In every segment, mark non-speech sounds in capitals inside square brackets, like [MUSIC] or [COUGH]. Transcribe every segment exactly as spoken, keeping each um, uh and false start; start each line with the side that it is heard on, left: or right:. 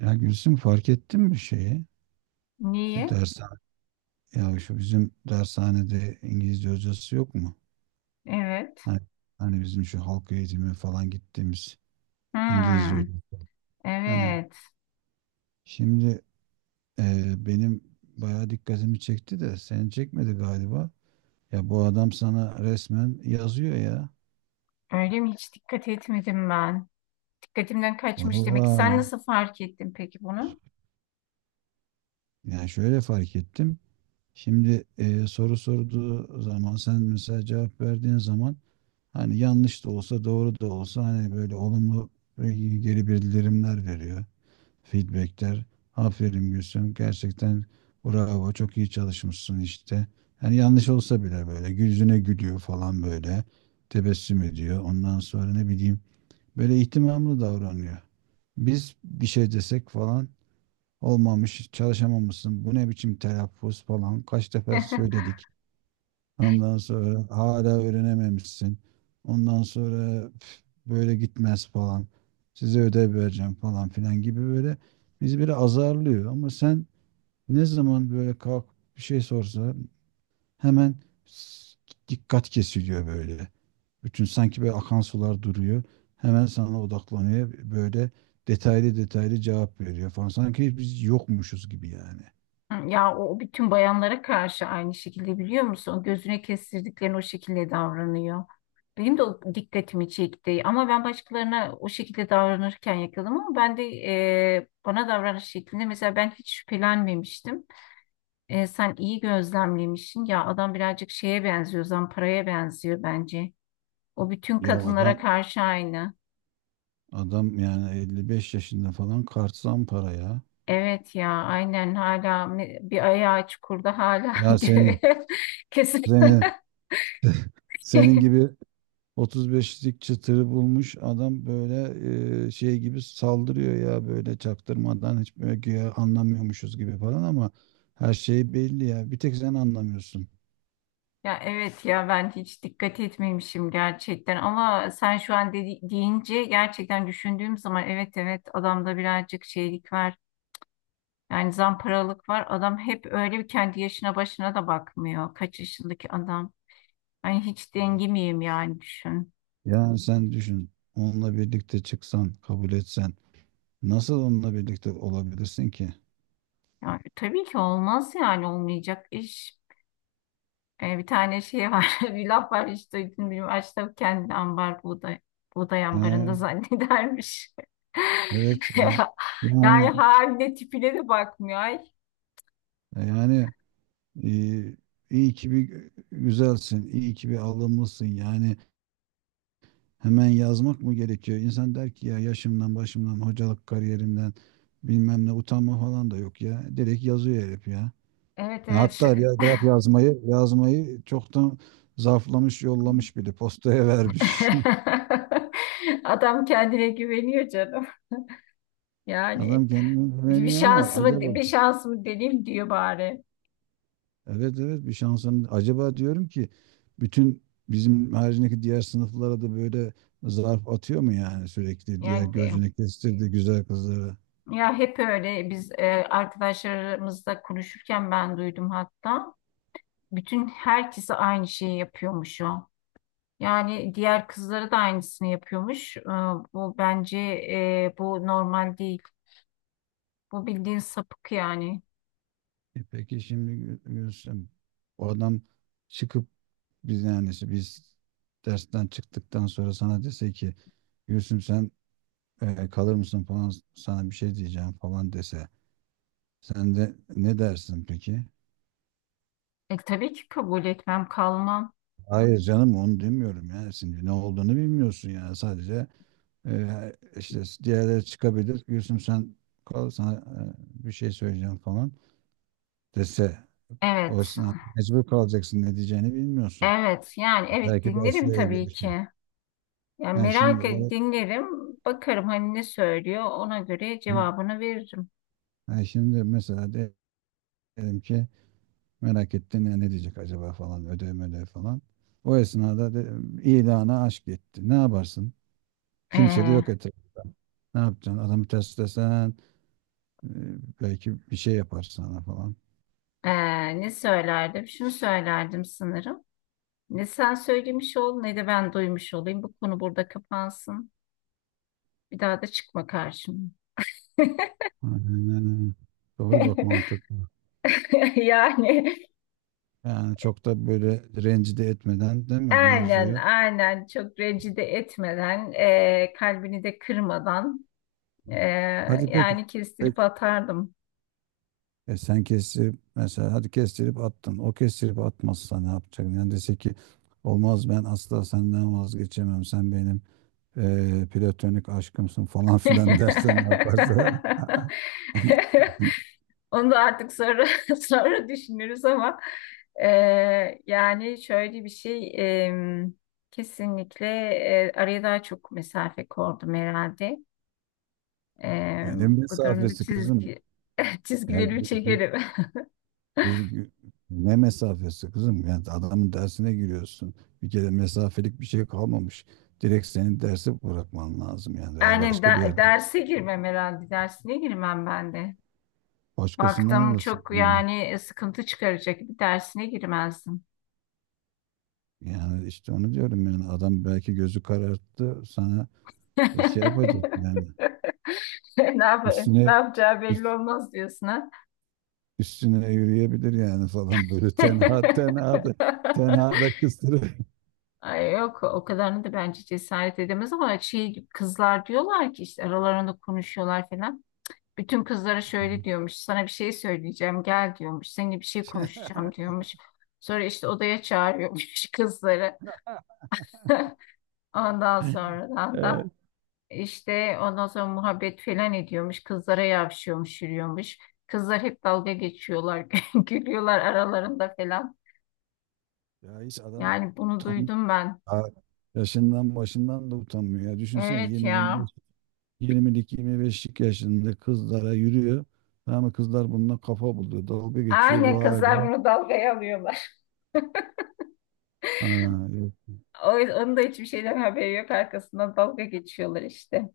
right: Ya Gülsüm, fark ettin mi şeyi? Bu
left: Niye?
right: dershane, ya şu bizim dershanede İngilizce hocası yok mu?
left: Evet.
right: Hani, hani bizim şu halk eğitimi falan gittiğimiz İngilizce
left: Hmm,
right: hocası. Ha.
left: evet.
right: Şimdi, e, benim bayağı dikkatimi çekti de seni çekmedi galiba. Ya bu adam sana resmen yazıyor ya.
left: Öyle mi? Hiç dikkat etmedim ben. Dikkatimden kaçmış demek ki. Sen
right: Valla.
left: nasıl fark ettin peki bunu?
right: Yani şöyle fark ettim. Şimdi, e, soru sorduğu zaman, sen mesela cevap verdiğin zaman, hani yanlış da olsa doğru da olsa, hani böyle olumlu e, geri bildirimler veriyor. Feedbackler. Aferin Gülsüm. Gerçekten bravo, çok iyi çalışmışsın işte. Hani yanlış olsa bile böyle yüzüne gülüyor falan böyle. Tebessüm ediyor. Ondan sonra ne bileyim, böyle ihtimamlı davranıyor. Biz bir şey desek falan, olmamış, çalışamamışsın, bu ne biçim telaffuz, falan kaç defa
left: [LAUGHS]
right: söyledik. Ondan sonra hala öğrenememişsin. Ondan sonra, "Üf, böyle gitmez" falan. "Size ödev vereceğim" falan filan gibi, böyle bizi böyle azarlıyor. Ama sen, ne zaman böyle kalk bir şey sorsa, hemen s- dikkat kesiliyor böyle. Bütün sanki böyle akan sular duruyor. Hemen sana odaklanıyor. Böyle detaylı detaylı cevap veriyor falan. Sanki biz yokmuşuz gibi yani.
left: Ya o bütün bayanlara karşı aynı şekilde biliyor musun? Gözüne kestirdiklerini o şekilde davranıyor. Benim de o dikkatimi çekti. Ama ben başkalarına o şekilde davranırken yakaladım ama ben de e, bana davranış şeklinde mesela ben hiç şüphelenmemiştim. E, sen iyi gözlemlemişsin. Ya adam birazcık şeye benziyor, Zampara'ya benziyor bence. O bütün
right: Ya
left: kadınlara
right: adam
left: karşı aynı.
right: adam yani elli beş yaşında falan, kart para ya.
left: Evet ya, aynen hala me- bir ayağı çukurda hala [LAUGHS]
right: Ya senin,
left: gö- kesin.
right: senin, senin
left: [LAUGHS]
right: gibi otuz beşlik çıtırı bulmuş adam, böyle e, şey gibi saldırıyor ya, böyle çaktırmadan, hiç böyle güya anlamıyormuşuz gibi falan, ama her şey belli ya. Bir tek sen anlamıyorsun.
left: Ya evet ya ben hiç dikkat etmemişim gerçekten ama sen şu an dedi- deyince gerçekten düşündüğüm zaman evet evet adamda birazcık şeylik var. Yani zamparalık var. Adam hep öyle bir kendi yaşına başına da bakmıyor. Kaç yaşındaki adam. Ay hiç
right: Ya.
left: dengi miyim yani düşün.
right: Yani sen düşün, onunla birlikte çıksan, kabul etsen, nasıl onunla birlikte olabilirsin ki?
left: Yani, tabii ki olmaz yani olmayacak iş. Ee, bir tane şey var [LAUGHS] bir laf var işte, duydun mu? Açta kendi ambar buğday, buğday ambarında
right: He,
left: zannedermiş.
right: evet
left: [LAUGHS]
right: ya.
left: Yani
right: Yani
left: haline tipine de bakmıyor. Ay.
right: yani e, iyi ki bir güzelsin, iyi ki bir alımlısın yani. Hemen yazmak mı gerekiyor? İnsan der ki, ya yaşımdan, başımdan, hocalık kariyerimden, bilmem ne, utanma falan da yok ya. Direkt yazıyor herif ya.
left: Evet
right: Ya
left: evet.
right: hatta
left: şey-
right: biraz bırak yazmayı, yazmayı çoktan zarflamış, yollamış, bile postaya vermiş. [LAUGHS]
left: [LAUGHS] Adam kendine güveniyor canım. Yani
right: Adam kendine
left: bir
right: güveniyor, ama
left: şansımı
right: acaba
left: bir şansımı deneyim diyor bari.
right: evet evet, bir şansın acaba, diyorum ki, bütün bizim haricindeki diğer sınıflara da böyle zarf atıyor mu yani, sürekli diğer
left: Yani
right: gözünü kestirdi güzel kızlara.
left: ya hep öyle biz e, arkadaşlarımızla konuşurken ben duydum hatta. Bütün herkese aynı şeyi yapıyormuş o. Yani diğer kızları da aynısını yapıyormuş. E, bu bence e, bu normal değil. Bu bildiğin sapık yani.
right: E peki şimdi Gül- Gülsüm, o adam çıkıp, biz yani işte biz dersten çıktıktan sonra sana dese ki, "Gülsüm sen e, kalır mısın falan, sana bir şey diyeceğim" falan dese, sen de ne dersin peki?
left: E, tabii ki kabul etmem, kalmam.
right: Hayır canım, onu demiyorum ya, şimdi ne olduğunu bilmiyorsun yani, sadece e, işte diğerleri çıkabilir, "Gülsüm sen kal, sana e, bir şey söyleyeceğim" falan dese,
left: Evet,
right: o sen mecbur kalacaksın, ne diyeceğini bilmiyorsun.
left: evet. Yani evet
right: Belki
left: dinlerim
right: dersle ilgili
left: tabii
right: bir şey.
left: ki. Yani
right: Ha şimdi
left: merak ed-
right: o...
left: dinlerim, bakarım hani ne söylüyor, ona göre
right: Hı.
left: cevabını veririm.
right: Ha şimdi mesela, diyelim ki merak ettin ya, "Ne diyecek acaba" falan, ödev ödev falan. O esnada de, ilana aşk etti. Ne yaparsın? Kimse de
left: Ee,
right: yok etrafta. Ne yapacaksın? Adamı test desen, e, belki bir şey yapar sana falan.
left: ee, ne söylerdim? Şunu söylerdim sanırım. Ne sen söylemiş ol, ne de ben duymuş olayım. Bu konu burada kapansın. Bir daha da çıkma karşıma.
right: Aynen. Doğru bak,
left: [LAUGHS]
right: mantık.
left: Yani
right: Yani çok da böyle rencide etmeden, değil mi,
left: aynen,
right: mevzuyu?
left: aynen çok rencide etmeden, e, kalbini de kırmadan, e,
right: Hadi peki.
left: yani
right: Peki.
left: kestirip atardım.
right: E sen kestirip, mesela, hadi kestirip attın. O kestirip atmazsa ne yapacak? Yani dese ki, "Olmaz, ben asla senden vazgeçemem. Sen benim e, platonik aşkımsın" falan [LAUGHS] filan dersen,
left: [LAUGHS]
right: ne yaparsa. [LAUGHS]
left: Onu da artık sonra [LAUGHS] sonra düşünürüz ama e, yani şöyle bir şey e, kesinlikle e, araya daha çok mesafe koydum herhalde. E,
right: E, ne
left: bu durumda
right: mesafesi kızım?
left: çizgi [LAUGHS]
right: Ya
left: çizgilerimi
right: gü- gü-
left: çekerim.
right: kız gü- ne mesafesi kızım? Yani adamın dersine giriyorsun. Bir kere mesafelik bir şey kalmamış. Direkt senin dersi bırakman lazım yani, veya
left: Yani
right: başka bir
left: de-
right: yerde
left: derse girmem herhalde. Dersine girmem ben de.
right: başkasından
left: Baktım
right: alırsın.
left: çok
right: Yani,
left: yani e, sıkıntı çıkaracak bir dersine girmezdim.
right: yani işte onu diyorum yani, adam belki gözü kararttı sana, e, şey
left: [LAUGHS]
right: yapacak yani,
left: Ne yap ne
right: üstüne
left: yapacağı belli
right: üst-
left: olmaz diyorsun ha.
right: üstüne yürüyebilir yani falan, böyle tenha
left: [LAUGHS]
right: tenha da tenha da kıstırır. [LAUGHS]
left: Ay yok o kadarını da bence cesaret edemez ama şey kızlar diyorlar ki işte aralarında konuşuyorlar falan. Bütün kızlara şöyle diyormuş sana bir şey söyleyeceğim gel diyormuş seninle bir şey konuşacağım diyormuş. Sonra işte odaya çağırıyormuş [LAUGHS] kızları. [LAUGHS] Ondan sonradan
right: Evet.
left: da işte ondan sonra muhabbet falan ediyormuş. Kızlara yavşıyormuş, yürüyormuş. Kızlar hep dalga geçiyorlar, [LAUGHS] gülüyorlar aralarında falan.
right: Ya hiç adam
left: Yani bunu
right: tam
left: duydum ben.
right: ha, yaşından başından da utanmıyor. Ya düşünsene,
left: Evet
right: yirmi,
left: ya.
right: yirmi beş, yirmi beşlik yaşında kızlara yürüyor. Ama kızlar bununla kafa buluyor. Dalga geçiyor
left: Aynen
right: bu
left: kızlar
right: hala.
left: bunu dalgaya alıyorlar.
right: Ha,
left: O, onun da hiçbir şeyden haberi yok. Arkasından dalga geçiyorlar işte.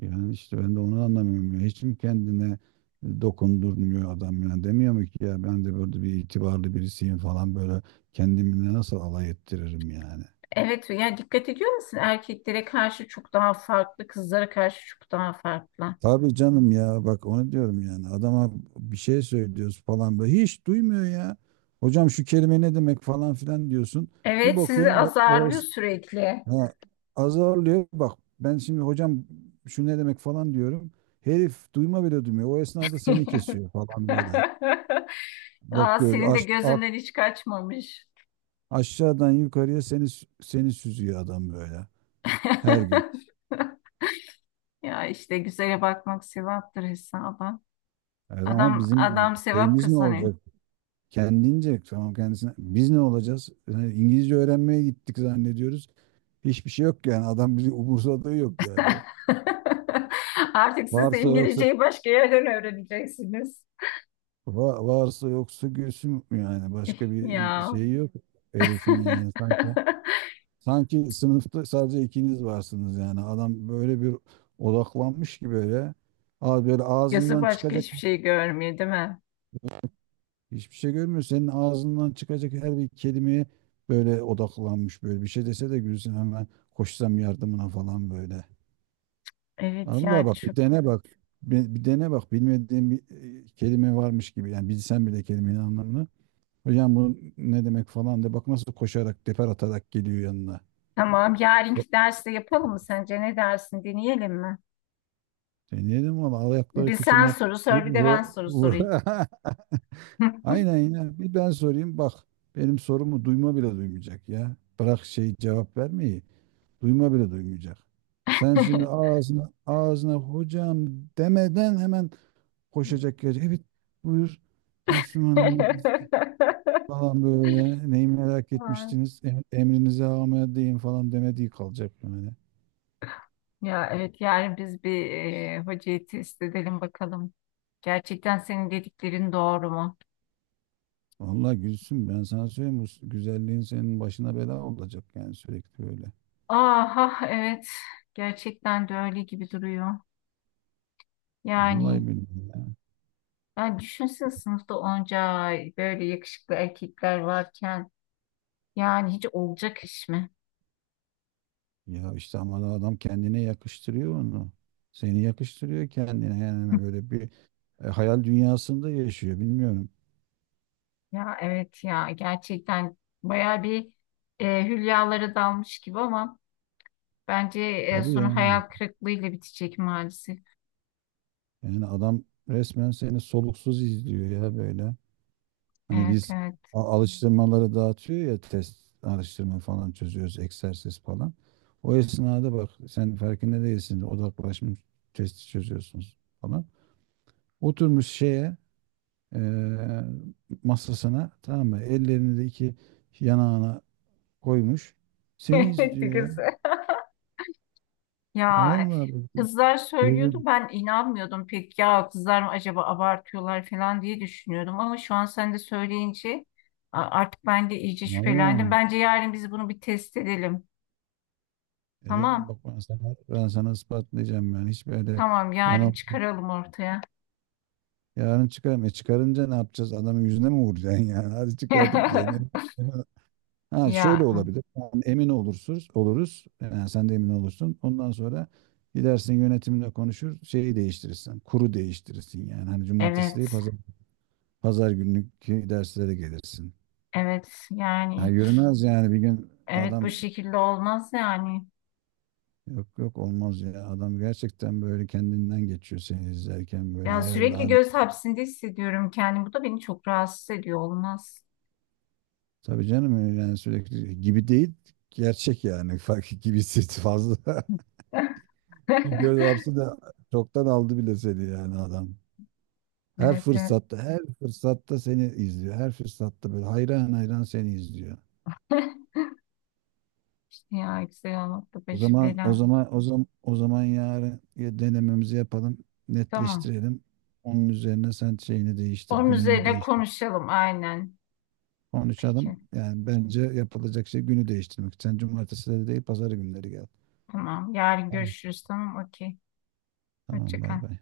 right: yani işte ben de onu anlamıyorum ya. Hiç mi kendine dokundurmuyor adam yani, demiyor mu ki, ya ben de böyle bir itibarlı birisiyim falan, böyle kendimle nasıl alay ettiririm yani.
left: Evet ya dikkat ediyor musun? Erkeklere karşı çok daha farklı, kızlara karşı çok daha farklı.
right: Tabii canım ya, bak onu diyorum yani, adama bir şey söylüyoruz falan, böyle hiç duymuyor ya. "Hocam şu kelime ne demek" falan filan diyorsun. Bir
left: Evet sizi
right: bakıyorum o, o
left: azarlıyor
right: es-
left: sürekli.
right: ha, azarlıyor bak, ben şimdi "Hocam şu ne demek" falan diyorum. Herif duyma bile duymuyor. O esnada seni kesiyor falan böyle.
left: [LAUGHS] Aa,
right: Bakıyor
left: senin de
right: aç,
left: gözünden hiç kaçmamış.
right: aşağıdan yukarıya seni seni süzüyor adam böyle her gün.
left: [LAUGHS] Ya işte güzele bakmak sevaptır hesaba.
right: Evet, ama
left: Adam
right: bizim
left: adam sevap
right: şeyimiz ne
left: kazanıyor.
right: olacak? Kendince tamam, kendisine. Biz ne olacağız? Yani İngilizce öğrenmeye gittik zannediyoruz. Hiçbir şey yok yani. Adam bizi umursadığı yok yani.
left: [LAUGHS] Artık siz de
right: Varsa yoksa,
left: İngilizceyi başka yerden öğreneceksiniz.
right: va- varsa yoksa gülsün yani. Başka bir
left: Ya.
right: şeyi yok herifin yani
left: [LAUGHS]
right: sanki. Sanki sınıfta sadece ikiniz varsınız yani. Adam böyle bir odaklanmış ki böyle. Aa, böyle
left: Gözü
right: ağzından
left: başka
right: çıkacak...
left: hiçbir şey görmüyor değil mi?
right: Hiçbir şey görmüyor. Senin ağzından çıkacak her bir kelimeye böyle odaklanmış böyle. Bir şey dese de gülsün, hemen koşsam yardımına falan böyle.
left: Evet
right: Allah,
left: ya
right: bak bir
left: çok.
right: dene bak. Bir, bir dene bak, bilmediğin bir e, kelime varmış gibi. Yani bilsen bile kelimenin anlamını, "Hocam bu ne demek" falan de, bak nasıl koşarak, teper atarak geliyor yanına.
left: Tamam
right: E,
left: yarınki derste yapalım mı sence? Ne dersin? Deneyelim mi?
right: deneyelim valla, al ayakları
left: Bir sen
right: kıçına.
left: soru
right: Vur,
left: sor bir de ben
right: vur,
left: soru
right: vur.
left: sorayım.
right: [LAUGHS] Aynen ya, bir ben sorayım bak. Benim sorumu duyma bile duymayacak ya. Bırak şey, cevap vermeyi. Duyma bile duymayacak. Sen şimdi ağzına ağzına "hocam" demeden, hemen koşacak gelecek. "Evet buyur Gülsüm Hanım"
left: [LAUGHS]
right: falan böyle, "Neyi merak
left: Ay,
right: etmiştiniz, Em- emrinize amedeyim" falan, demediği kalacak yani.
left: ya evet yani biz bir e, hocayı test edelim bakalım. Gerçekten senin dediklerin doğru mu?
right: Vallahi Gülsüm, ben sana söyleyeyim, bu güzelliğin senin başına bela olacak yani, sürekli böyle.
left: Aha evet gerçekten de öyle gibi duruyor.
right: Vallahi
left: Yani
right: billahi ya.
left: ben düşünsene sınıfta onca böyle yakışıklı erkekler varken yani hiç olacak iş mi?
right: Ya işte ama adam kendine yakıştırıyor onu. Seni yakıştırıyor kendine yani, böyle bir e, hayal dünyasında yaşıyor, bilmiyorum.
left: Ya evet ya gerçekten baya bir e, hülyalara dalmış gibi ama bence e,
right: Tabii
left: sonu hayal
right: yani.
left: kırıklığıyla bitecek maalesef.
right: Yani adam resmen seni soluksuz izliyor ya böyle. Hani
left: Evet
right: biz
left: evet. [LAUGHS]
right: a- alıştırmaları dağıtıyor ya, test alıştırma falan çözüyoruz, egzersiz falan. O esnada bak, sen farkında değilsin, odaklaşmış testi çözüyorsunuz falan. Oturmuş şeye, eee, masasına, tamam mı, ellerini de iki yanağına koymuş. Seni
left: Evet
right: izliyor ya.
left: kız. Ya
right: Vallahi bak,
left: kızlar söylüyordu
right: gözüm.
left: ben inanmıyordum pek ya kızlar mı acaba abartıyorlar falan diye düşünüyordum ama şu an sen de söyleyince a- artık ben de iyice şüphelendim.
right: Vallahi.
left: Bence yarın biz bunu bir test edelim.
right: Ederim
left: Tamam
right: bak, ben sana, ben sana ispatlayacağım yani. Hiç böyle
left: tamam yarın
right: yani,
left: çıkaralım ortaya.
right: yarın çıkarım. E çıkarınca ne yapacağız? Adamın yüzüne mi vuracaksın yani? [LAUGHS] Hadi çıkardık diyelim.
left: [LAUGHS]
right: Ha şöyle
left: Ya
right: olabilir. Yani emin olursunuz, oluruz. Yani sen de emin olursun. Ondan sonra gidersin, yönetimle konuşur, şeyi değiştirirsin. Kuru değiştirirsin yani. Hani cumartesi
left: evet
right: değil, pazar, pazar günlük derslere gelirsin.
left: evet
right: Ha
left: yani
right: yürümez yani, bir gün
left: evet bu
right: adam...
left: şekilde olmaz yani.
right: Yok yok, olmaz ya. Adam gerçekten böyle kendinden geçiyor seni izlerken, böyle
left: Ya
right: hayal
left: sürekli
right: alem.
left: göz hapsinde hissediyorum kendimi. Bu da beni çok rahatsız ediyor olmaz.
right: Tabii canım yani, sürekli gibi değil, gerçek yani, [LAUGHS] fark gibisi fazla. [LAUGHS]
left: [LAUGHS]
right: Göz hapsi de çoktan aldı bile seni yani adam. Her
left: Evet evet.
right: fırsatta her fırsatta seni izliyor. Her fırsatta böyle hayran hayran seni izliyor.
left: [LAUGHS] İşte ya güzel olmakla
right: O
left: başı
right: zaman o
left: bela.
right: zaman o zaman o zaman yarın ya, denememizi yapalım,
left: Tamam.
right: netleştirelim. Onun üzerine sen şeyini değiştir,
left: Onun
right: gününü
left: üzerine
right: değiştir.
left: konuşalım aynen.
right: Konuşalım.
left: Peki.
right: Yani bence yapılacak şey, günü değiştirmek. Sen cumartesileri değil, pazar günleri gel.
left: Tamam. Yarın
right: Tamam.
left: görüşürüz. Tamam. Okey.
right: Tamam,
left: Hoşça
right: bay
left: kal.
right: bay.